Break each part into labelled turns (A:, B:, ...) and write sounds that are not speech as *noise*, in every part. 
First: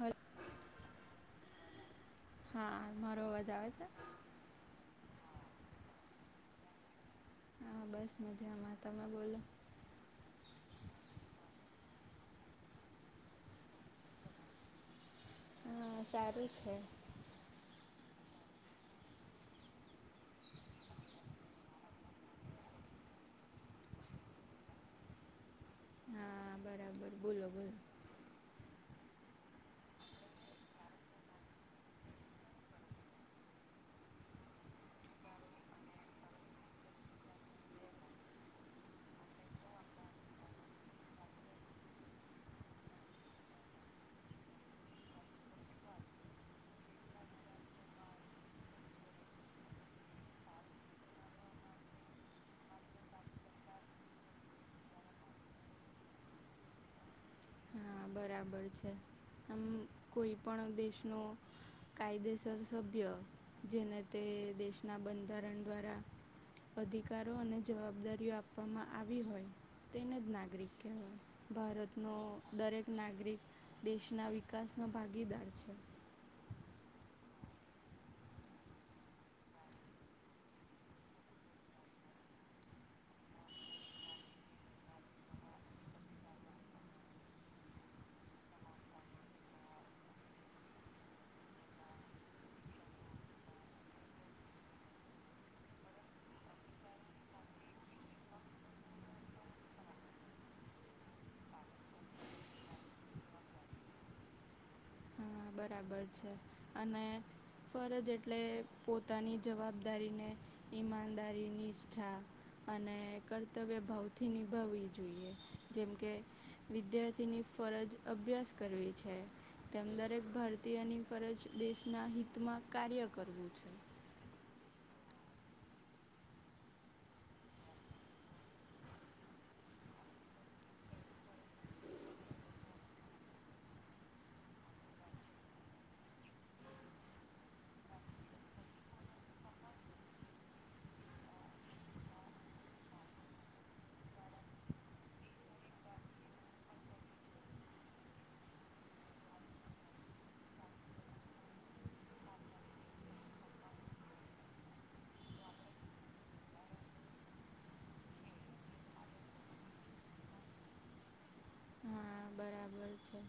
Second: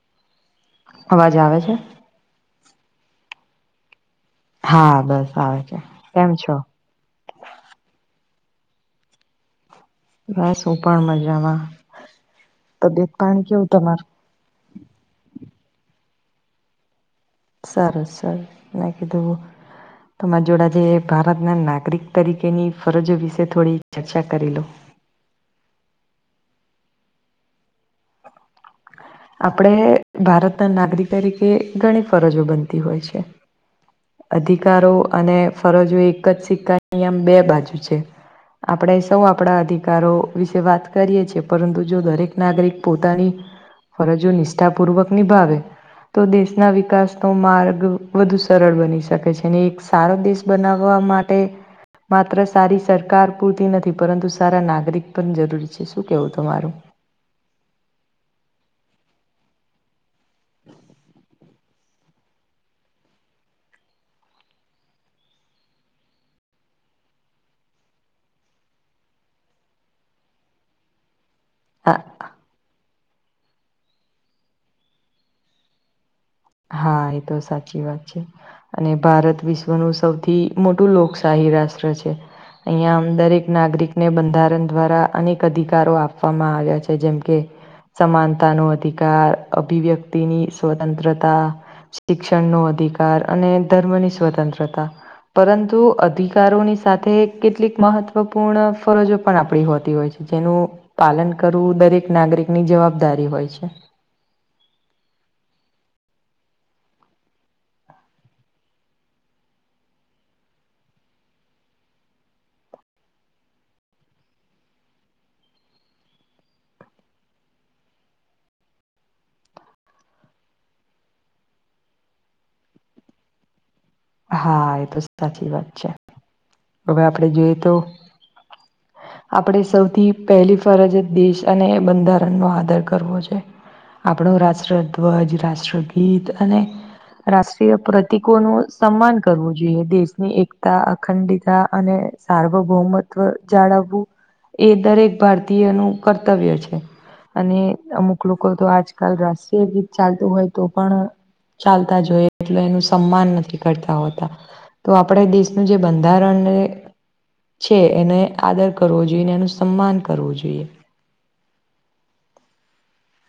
A: હ.
B: અવાજ આવે છે.
A: હા મારો અવાજ આવે છે.
B: હા બસ આવે છે, કેમ છો.
A: હા બસ મજામાં તમે બોલો.
B: બસ હું પણ મજામાં તબિયત પાણી કેવું તમારું,
A: હા સારું છે.
B: સરસ સરસ મે કિધુ. તમાર જોડે જે ભારતના નાગરિક તરીકેની ફરજો વિશે થોડી ચર્ચા કરી લો.
A: હા બરાબર બોલો બોલો.
B: આપણે ભારતના નાગરિક તરીકે ઘણી ફરજો બનતી હોય છે. અધિકારો અને ફરજો એક જ સિક્કા અહીં આમ બે બાજુ છે. આપણે સૌ આપણા અધિકારો વિશે વાત કરીએ છીએ, પરંતુ જો દરેક નાગરિક પોતાની. ફરજો નિષ્ઠાપૂર્વક નિભાવે. તો દેશના વિકાસનો માર્ગ વધુ સરળ બની શકે છે, અને એક સારો દેશ બનાવવા માટે. તે, માત્ર સારી સરકાર પૂરતી નથી, પરંતુ સારા નાગરિક પણ જરૂરી છે, શું કહેવું તમારું.
A: હા બરાબર છે, આમ કોઈ પણ દેશનો કાયદેસર સભ્ય જેને તે દેશના બંધારણ દ્વારા. અધિકારો અને જવાબદારીઓ આપવામાં આવી હોય. તેને જ નાગરિક કહેવાય.
B: હા
A: ભારતનો દરેક નાગરિક દેશના વિકાસનો ભાગીદાર છે.
B: હા એ તો સાચી વાત છે. અને ભારત વિશ્વનું સૌથી મોટું લોકશાહી રાષ્ટ્ર છે. અહીંયા દરેક નાગરિકને બંધારણ દ્વારા અનેક અધિકારો આપવામાં આવ્યા છે, જેમ કે. સમાનતાનો અધિકાર, અભિવ્યક્તિની સ્વતંત્રતા. શિક્ષણ નો અધિકાર અને ધર્મની સ્વતંત્રતા, પરંતુ અધિકારોની સાથે કેટલીક મહત્વપૂર્ણ ફરજો પણ આપણી હોતી હોય છે. જેનું પાલન કરવું દરેક નાગરિકની જવાબદારી હોય છે.
A: હા બરાબર છે, અને ફરજ એટલે પોતાની જવાબદારીને ઈમાનદારી નિષ્ઠા. અને કર્તવ્ય ભાવથી નિભાવવી જોઈએ જેમ કે, વિદ્યાર્થીની ફરજ અભ્યાસ કરવી છે, તેમ દરેક ભારતીયની ફરજ દેશના હિતમાં કાર્ય કરવું છે.
B: હા એ તો સાચી વાત છે, હવે આપડે જોઈએ તો આપણે સૌથી પહેલી ફરજ દેશ અને બંધારણનો આદર કરવો છે. આપણો રાષ્ટ્રધ્વજ રાષ્ટ્રગીત અને રાષ્ટ્રીય પ્રતિકોનું સન્માન કરવું જોઈએ દેશની એકતા અખંડતા અને સાર્વભૌમત. જાળવવું એ દરેક ભારતીય નું કર્તવ્ય છે. અને અમુક લોકો તો આજકાલ રાષ્ટ્રીય ગીત ચાલતું હોય, તો પણ. ચાલતા જોઈએ એટલે એનું સન્માન નથી. તા તો આપણે દેશનું જે બંધારણને. છે, એને આદર કરવો જોઈએ, અને એનું સન્માન કરવું જોઈએ.
A: હા બરાબર છે,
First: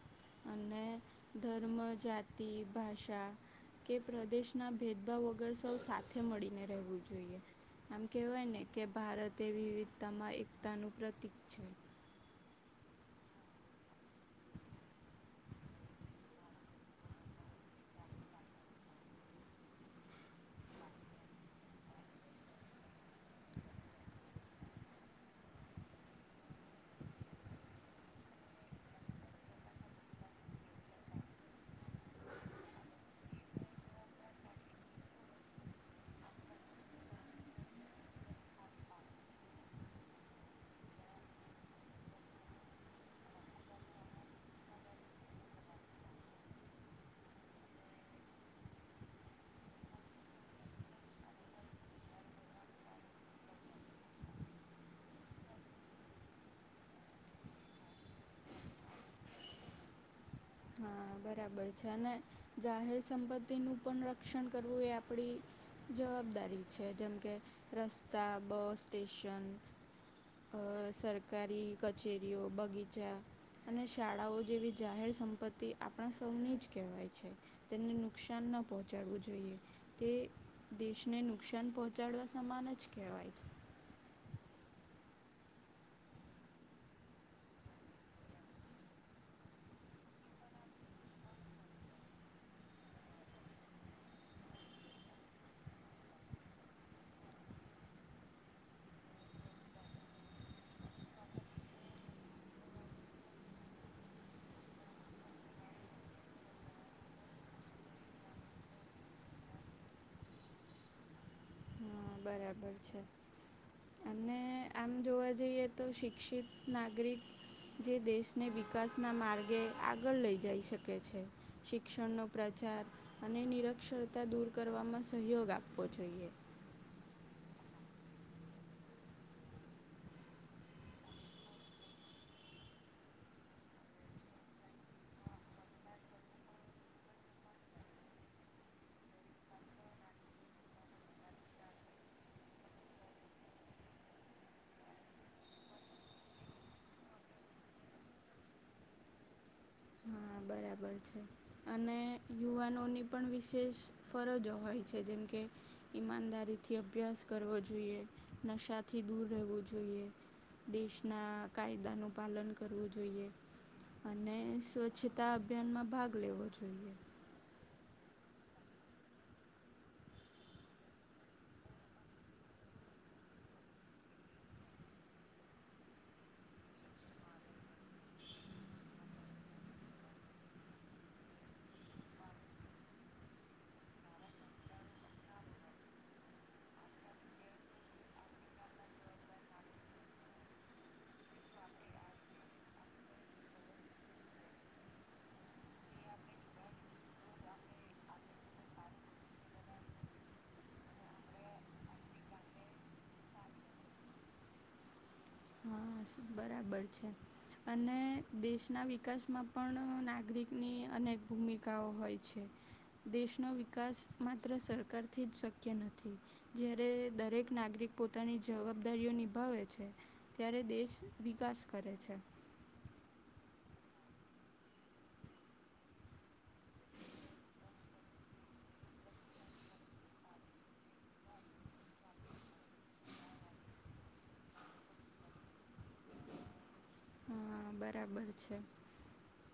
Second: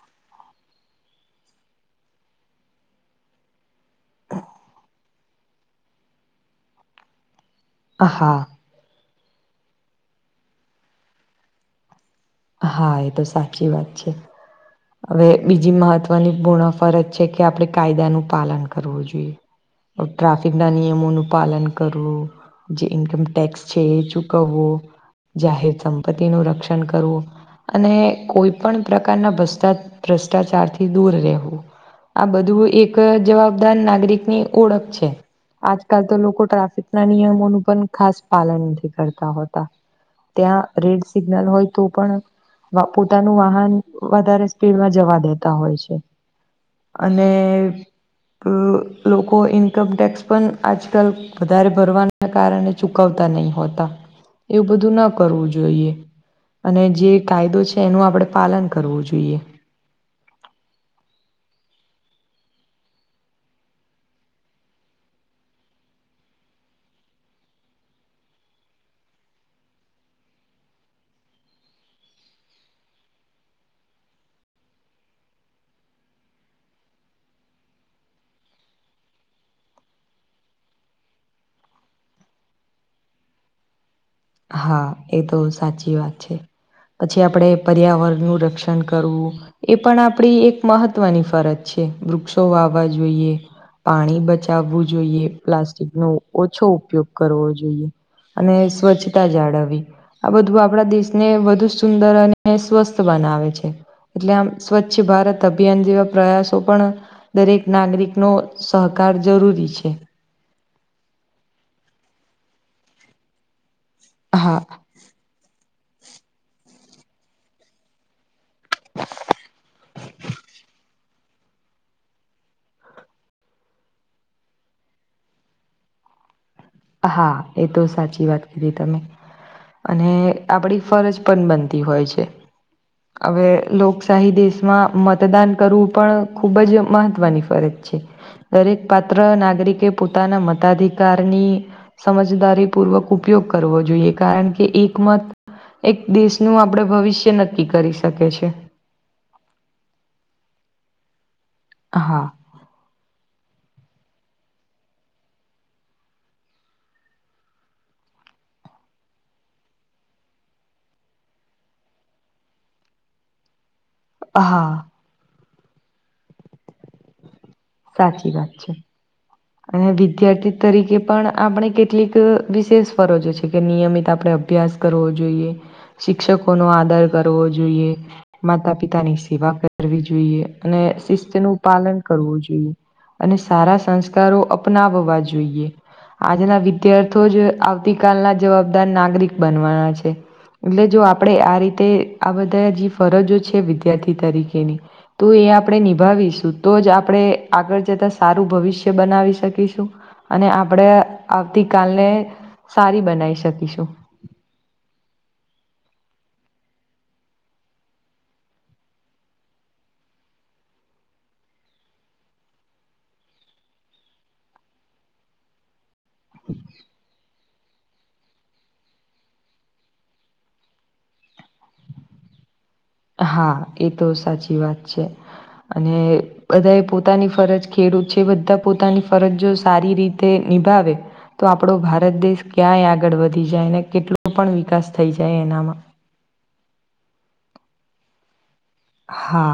A: અને ધર્મ જાતિ ભાષા. કે પ્રદેશના ભેદભાવ વગર સૌ સાથે મળીને રહેવું જોઈએ. આમ
B: હા
A: કહેવાય ને કે ભારત એ વિવિધતામાં એકતાનું પ્રતીક છે.
B: હા એ તો સાચી વાત છે. હવે બીજી મહત્વની પૂર્ણ ફરજ છે, કે આપણે કાયદાનું પાલન કરવું જોઈએ. ટ્રાફિકના નિયમોનું પાલન કરવું. જે ઇન્કમ ટેક્સ છે, એ ચૂકવવો જાહેર સંપત્તિ નું રક્ષણ કરવું. અને કોઈપણ પ્રકારનાર ભ્રષ્ટાચાર થી દૂર રહેવું. આ બધું એક જવાબદાર નાગરિકની ઓળખ છે. આજકાલ તો લોકો ટ્રાફિક ના નિયમોનું પણ ખાસ પાલન નથી કરતા હોતા ત્યાં રેડ સિગ્નલ હોય તો પણ પોતાનું વાહન વધારે સ્પીડમાં જવા દેતા હોય છે. અને લોકો ઇન્કમટેક્સ પણ આજકાલ વધારે ભરવાના કારણે ચુકવતા નહી હોતા. એવું બધું ના કરવું જોઈએ અને જે કાયદો છે એનું આપડણે પાલન કરવું જોઈએ
A: હા બરાબર છે અને જાહેર સંપત્તિનું પણ રક્ષણ કરવું એ આપડી જવાબદારી છે જેમ કે રસ્તા બસ સ્ટેશન અ સરકારી કચેરીઓ બગીચા અને શાળાઓ જેવી જાહેર સં પતિ આપણા સૌને જ કહેવાય છે તેમને નુકસાન ન પહોંચાડવું જોઈએ. તે દેશને નુકસાન પહોંચાડવા સમાન જ કહેવાય છે.
B: હા એ તો સાચી વાત છે. પછી આપણે પર્યાવરણનું રક્ષણ કરવું એ પણ આપણી એક મહત્વની ફરજ છે વૃક્ષો વાવવા જોઈએ પાણી બચાવવું જોઈએ પ્લાસ્ટિક નો ઓછો ઉપયોગ કરવો જોઈએ અને સ્વચ્છ જાળવી આ બધું આપણા દેશને વધુ સુંદર અને સ્વસ્થ બનાવે છે. એટલે આમ સ્વચ્છ ભારત અભિયાન જેવા પ્રયાસો પણ દરેક નાગરિકનો સહકાર જરૂરી છે.
A: હા બરાબર છે અને
B: હા
A: આમ જોવા જઈએ તો શિક્ષિત નાગરિક જે દેશને વિકાસના માર્ગે આગળ લઈ જઈ શકે છે. શિક્ષણનો પ્રચાર અને નિરક્ષરતા દૂર કરવામાં સહયોગ આપવો જોઈએ.
B: હા એ તો સાચી વાત કીધી તમે અને આપણી ફરજ પણ બનતી હોય છે. હવે લોકશાહી દેશમાં મતદાન કરવું પણ ખૂબ જ મહત્ત્વની છે દરેક પાત્ર નાગરિકે પોતાના મતાધિકારની સમજદારીપૂર્વક ઉપયોગ કરવો જોઈએ કારણ કે એકમત એક દેશનું આપડ ભવિષ્ય નક્કી કરી શકી છે.
A: હા બરાબર છે અને
B: હા
A: યુવાનોની પણ વિશેષ ફરજો હોય છે જેમ કે ઈમાનદારી થી અભ્યાસ કરવો જોઈએ નશાથી દૂર રહેવું જોઈએ દેશના કાયદાનું પાલન કરવું જોઈએ અને
B: હા
A: સ્વચ્છતા અભિયાનમાં ભાગ લેવો જોઈએ
B: સાચી વાત છે અને વિદ્યાર્થી તરીકે પણ આપણે કેટલીક વિશેષ ફરજો છે કે નિયમિત આપણે અભ્યાસ કરવો જોઈએ શિક્ષકો નો આદાર કરવો જોઈએ માતા પિતાની સેવા કરવી જોઈએ અને શિસ્ત નું પાલન કરવું જોઈએ અને સારા સંસ્કારો અપનાવવા જોઈએ આજના વિદ્યાર્થી જ આવતી કલના જવાબદાર નાગરિક બનવાના છે. એટલે જો આપણેે આ રીતે આ બધા જે ફરજો છે વિદ્યાર્થી તરીકેની તો એ આપણે નિભાવીશું તો જ આપણે આગળ જતા સારું ભવિષ્ય બનાવી શકીશું અને આપણેે આવતી કલને સારી બનાવી શકીશું
A: હ બરાબર છે અને દેશના વિકાસમાં પણ નાગરિકની અનેક ભૂમિકાઓ હોય છે દેશનો વિકાસ માત્ર સરકારથી જ શક્ શક્ય નથી જ્યારે દરેક નાગરિક પોતાની જવાબદારીઓ નિભાવે છે ત્યારે દેશ વિકાસ કરે છે
B: હા એ તો સાચી વાત છે અને બધા એ પોતાની ફરજ ખેડૂત છે બધા પોતાની ફરજ જો સારી રીતે નિભાવે તો આપણો ભારત દેશ ક્યાંય આગળ વધી જાય અને કેટલો પણ વિકાસ થઈ જાય એનામાં
A: હા બરાબર છે
B: હા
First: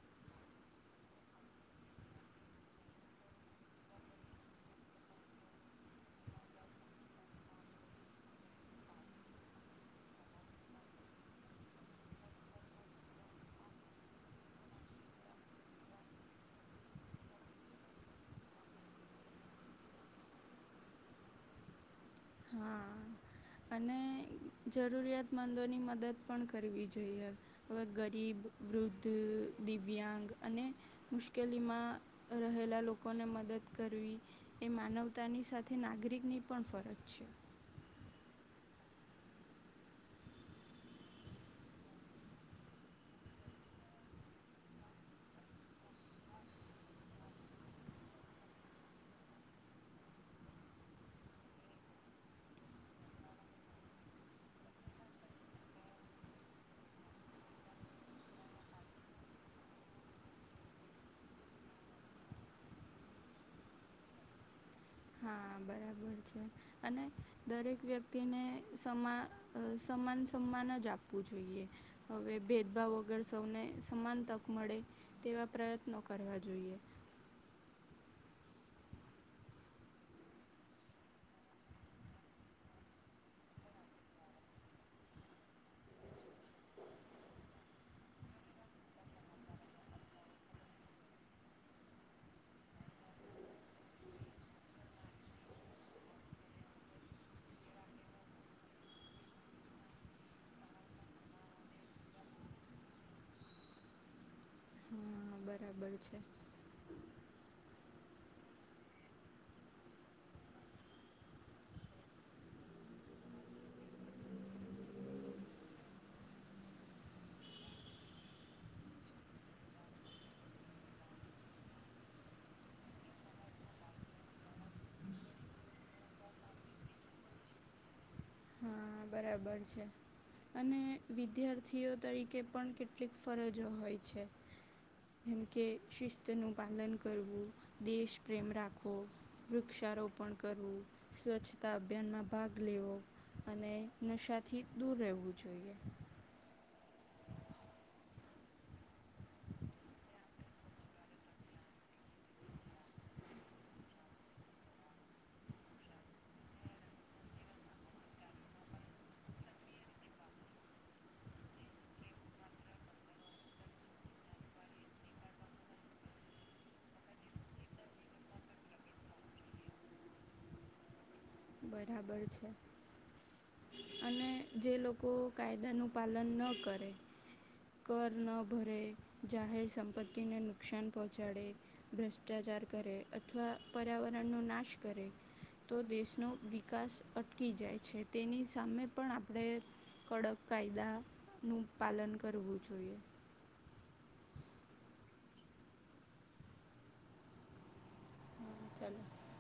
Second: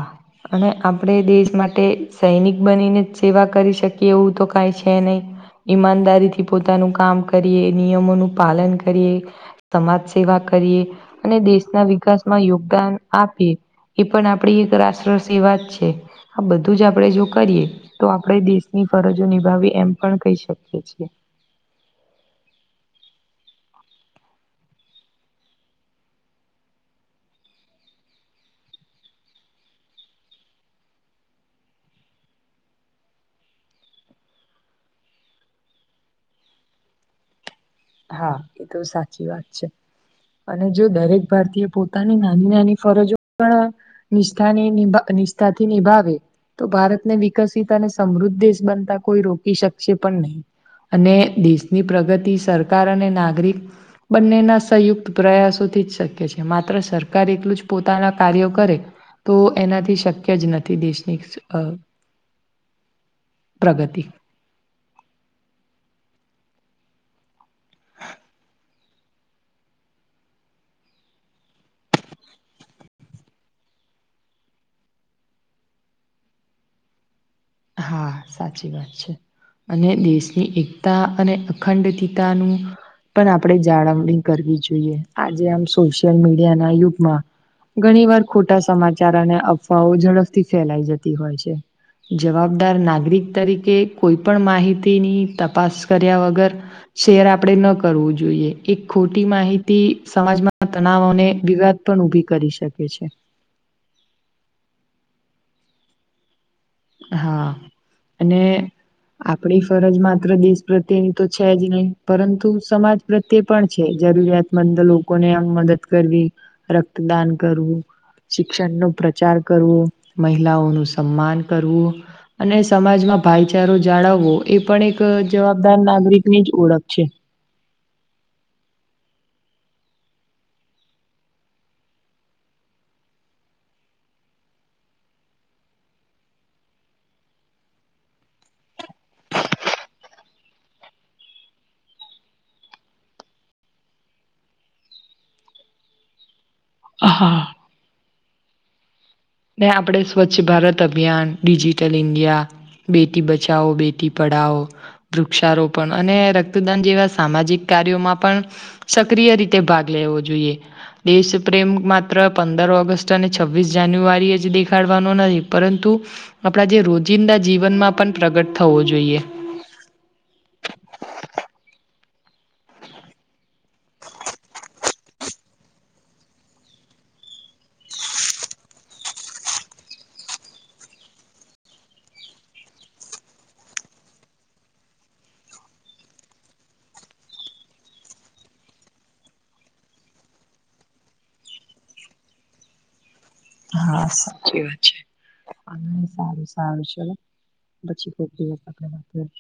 B: અને આપણે દેશ માટે સૈનિક બનીને જ સેવા કરી શકીએ એવું તો કઈ છે નહીં ઈમાનદારીથી પોતાનું કામ કરીએ નિયમોનું પાલન કરીએ સમાજ સેવા કરીએ અને દેશના વિકાસમાં યોગદાન આપીએ એ પણ આપણી એક રાષ્ટ્ર સેવા જ છે આ બધું જો આપણે જો કરીએ તો આપણેે દેશની ફરજો નિભાવી એમ પણ કહી શકીએ છીએ
A: હા અને જરૂરિયાતમંદોની મદદ પણ કરવી જોઈએ હવે ગરીબ વૃદ્ધ દિવ્યાંગ અને મુશ્કેલીમાં રહેલા લોકોને મદદ કરવી એ માનવતાની સાથે નાગરિકની પણ ફરજ છે
B: હા એ તો સાચી વાત છે અને જો દરેક ભારતીય પોતાની નાની નાની ફરજો પણ નિષ્ઠાની નિ નિષ્ઠાથી નિભાવે તો ભારતને વિકસિત અને સમૃદ્ધ દેશ બનતા કોઈ રોકી શકશે પણ નહીં અને દેશની પ્રગતિ સરકાર અને નાગરિક બંનેના સંયુક્ત પ્રયાસોથી જ શક્ય છે માત્ર સરકાર એટલું જ પોતાના કાર્યો કરે તો એનાથી શક્ય જ નથી દેશની પ્રગતિ
A: હા બરાબર છે અને દરેક વ્યક્તિને સમા અ સમાન સમાન જ આપવું જોઈએ હવે ભેદભાવ વગર સૌને સમાન તક મળે તેવા પ્રયત્નો કરવા જોઈએ
B: હા સાચી વાત છે અને દેશની એકતા અને અખંડીતાનું પણ આપણે જાળવણી કરવી જોઈએ આજે આમ સોશિયલ મીડિયા ના યુગમાં ઘણી વાર ખોટા સમાચાર અને અફવાઓ ઝડપથી ફેલાઈ જતી હોય છે જવાબદાર નાગરિક તરીકે કોઈપણ માહિતીની તપાસ કર્યા વગર શેર આપડે ન કરવું જોઈએ એક ખોટી માહિતી સમાજમાં તનાવ ને વિગ *unintelligible* પણ ઉભી કરી શકે છે
A: હા બરાબર છે
B: હા અને આપણી ફરજ માત્ર દેશ પ્રત્યેની તો છે જ નહીં પરંતુ સમાજ પ્રત્યે પણ છે જરૂરિયાતમંદ લોકોને આમ મદદ કરવી રક્તદાન કરવું શિક્ષણ નો પ્રચાર કરવો મહિલાઓ નું સન્માન કરવું અને સમાજમાં ભાઈચારો જાળવવો એ પણ એક જવાબદાર નાગરિક ની જ ઓળખ છે
A: હા બરાબર છે અને વિદ્યાર્થીઓ તરીકે પણ કેટલીક ફરજો હોય છે જેમકે શિસ્તનું પાલન કરવું દેશ પ્રેમ રાખવો વૃક્ષારોપણ કરવું સ્વચ્છતા અભિયાનમાં ભાગ લેવો અને નશાથી દૂર રહેવું જોઈએ
B: આ હા ને આપણે સ્વચ્છ ભારત અભિયાન ડિજિટલ ઇન્ડિયા બેટી બચાઓ બેટી પઢાઓ વૃક્ષારોપણ અને રક્તદાન જેવા સામાજિક કાર્યોમાં પણ સક્રિય રીતે ભાગ લેવો જોઈએ દેશ પ્રેમ માત્ર પંદર ઓગસ્ટ અને છવ્વીસ જાન્યુઆરી દેખાડવાનો નહી પરંતુ આપણા જે રોજિંદા જીવનમાં પણ પ્રગટ થવો જોઈએ
A: બરાબર છે અને જે લોકો કાયદાનું પાલન ન કરે કર ન ભરે જાહેર સંપત્તિને નુકસાન પહોંચાડે ભ્રષ્ટાચાર કરે અથવા પર્યાવરણનો નાશ કરે તો દેશનો વિકાસ અટકી જાય છે તેની સામે પણ આપણે કડક કાયદાનું પાલન કરવું જોઈએ
B: હા સાચી વાત છે સારું સારું છે પછી શ
A: હા, ચાલો
B: વા *inaudible*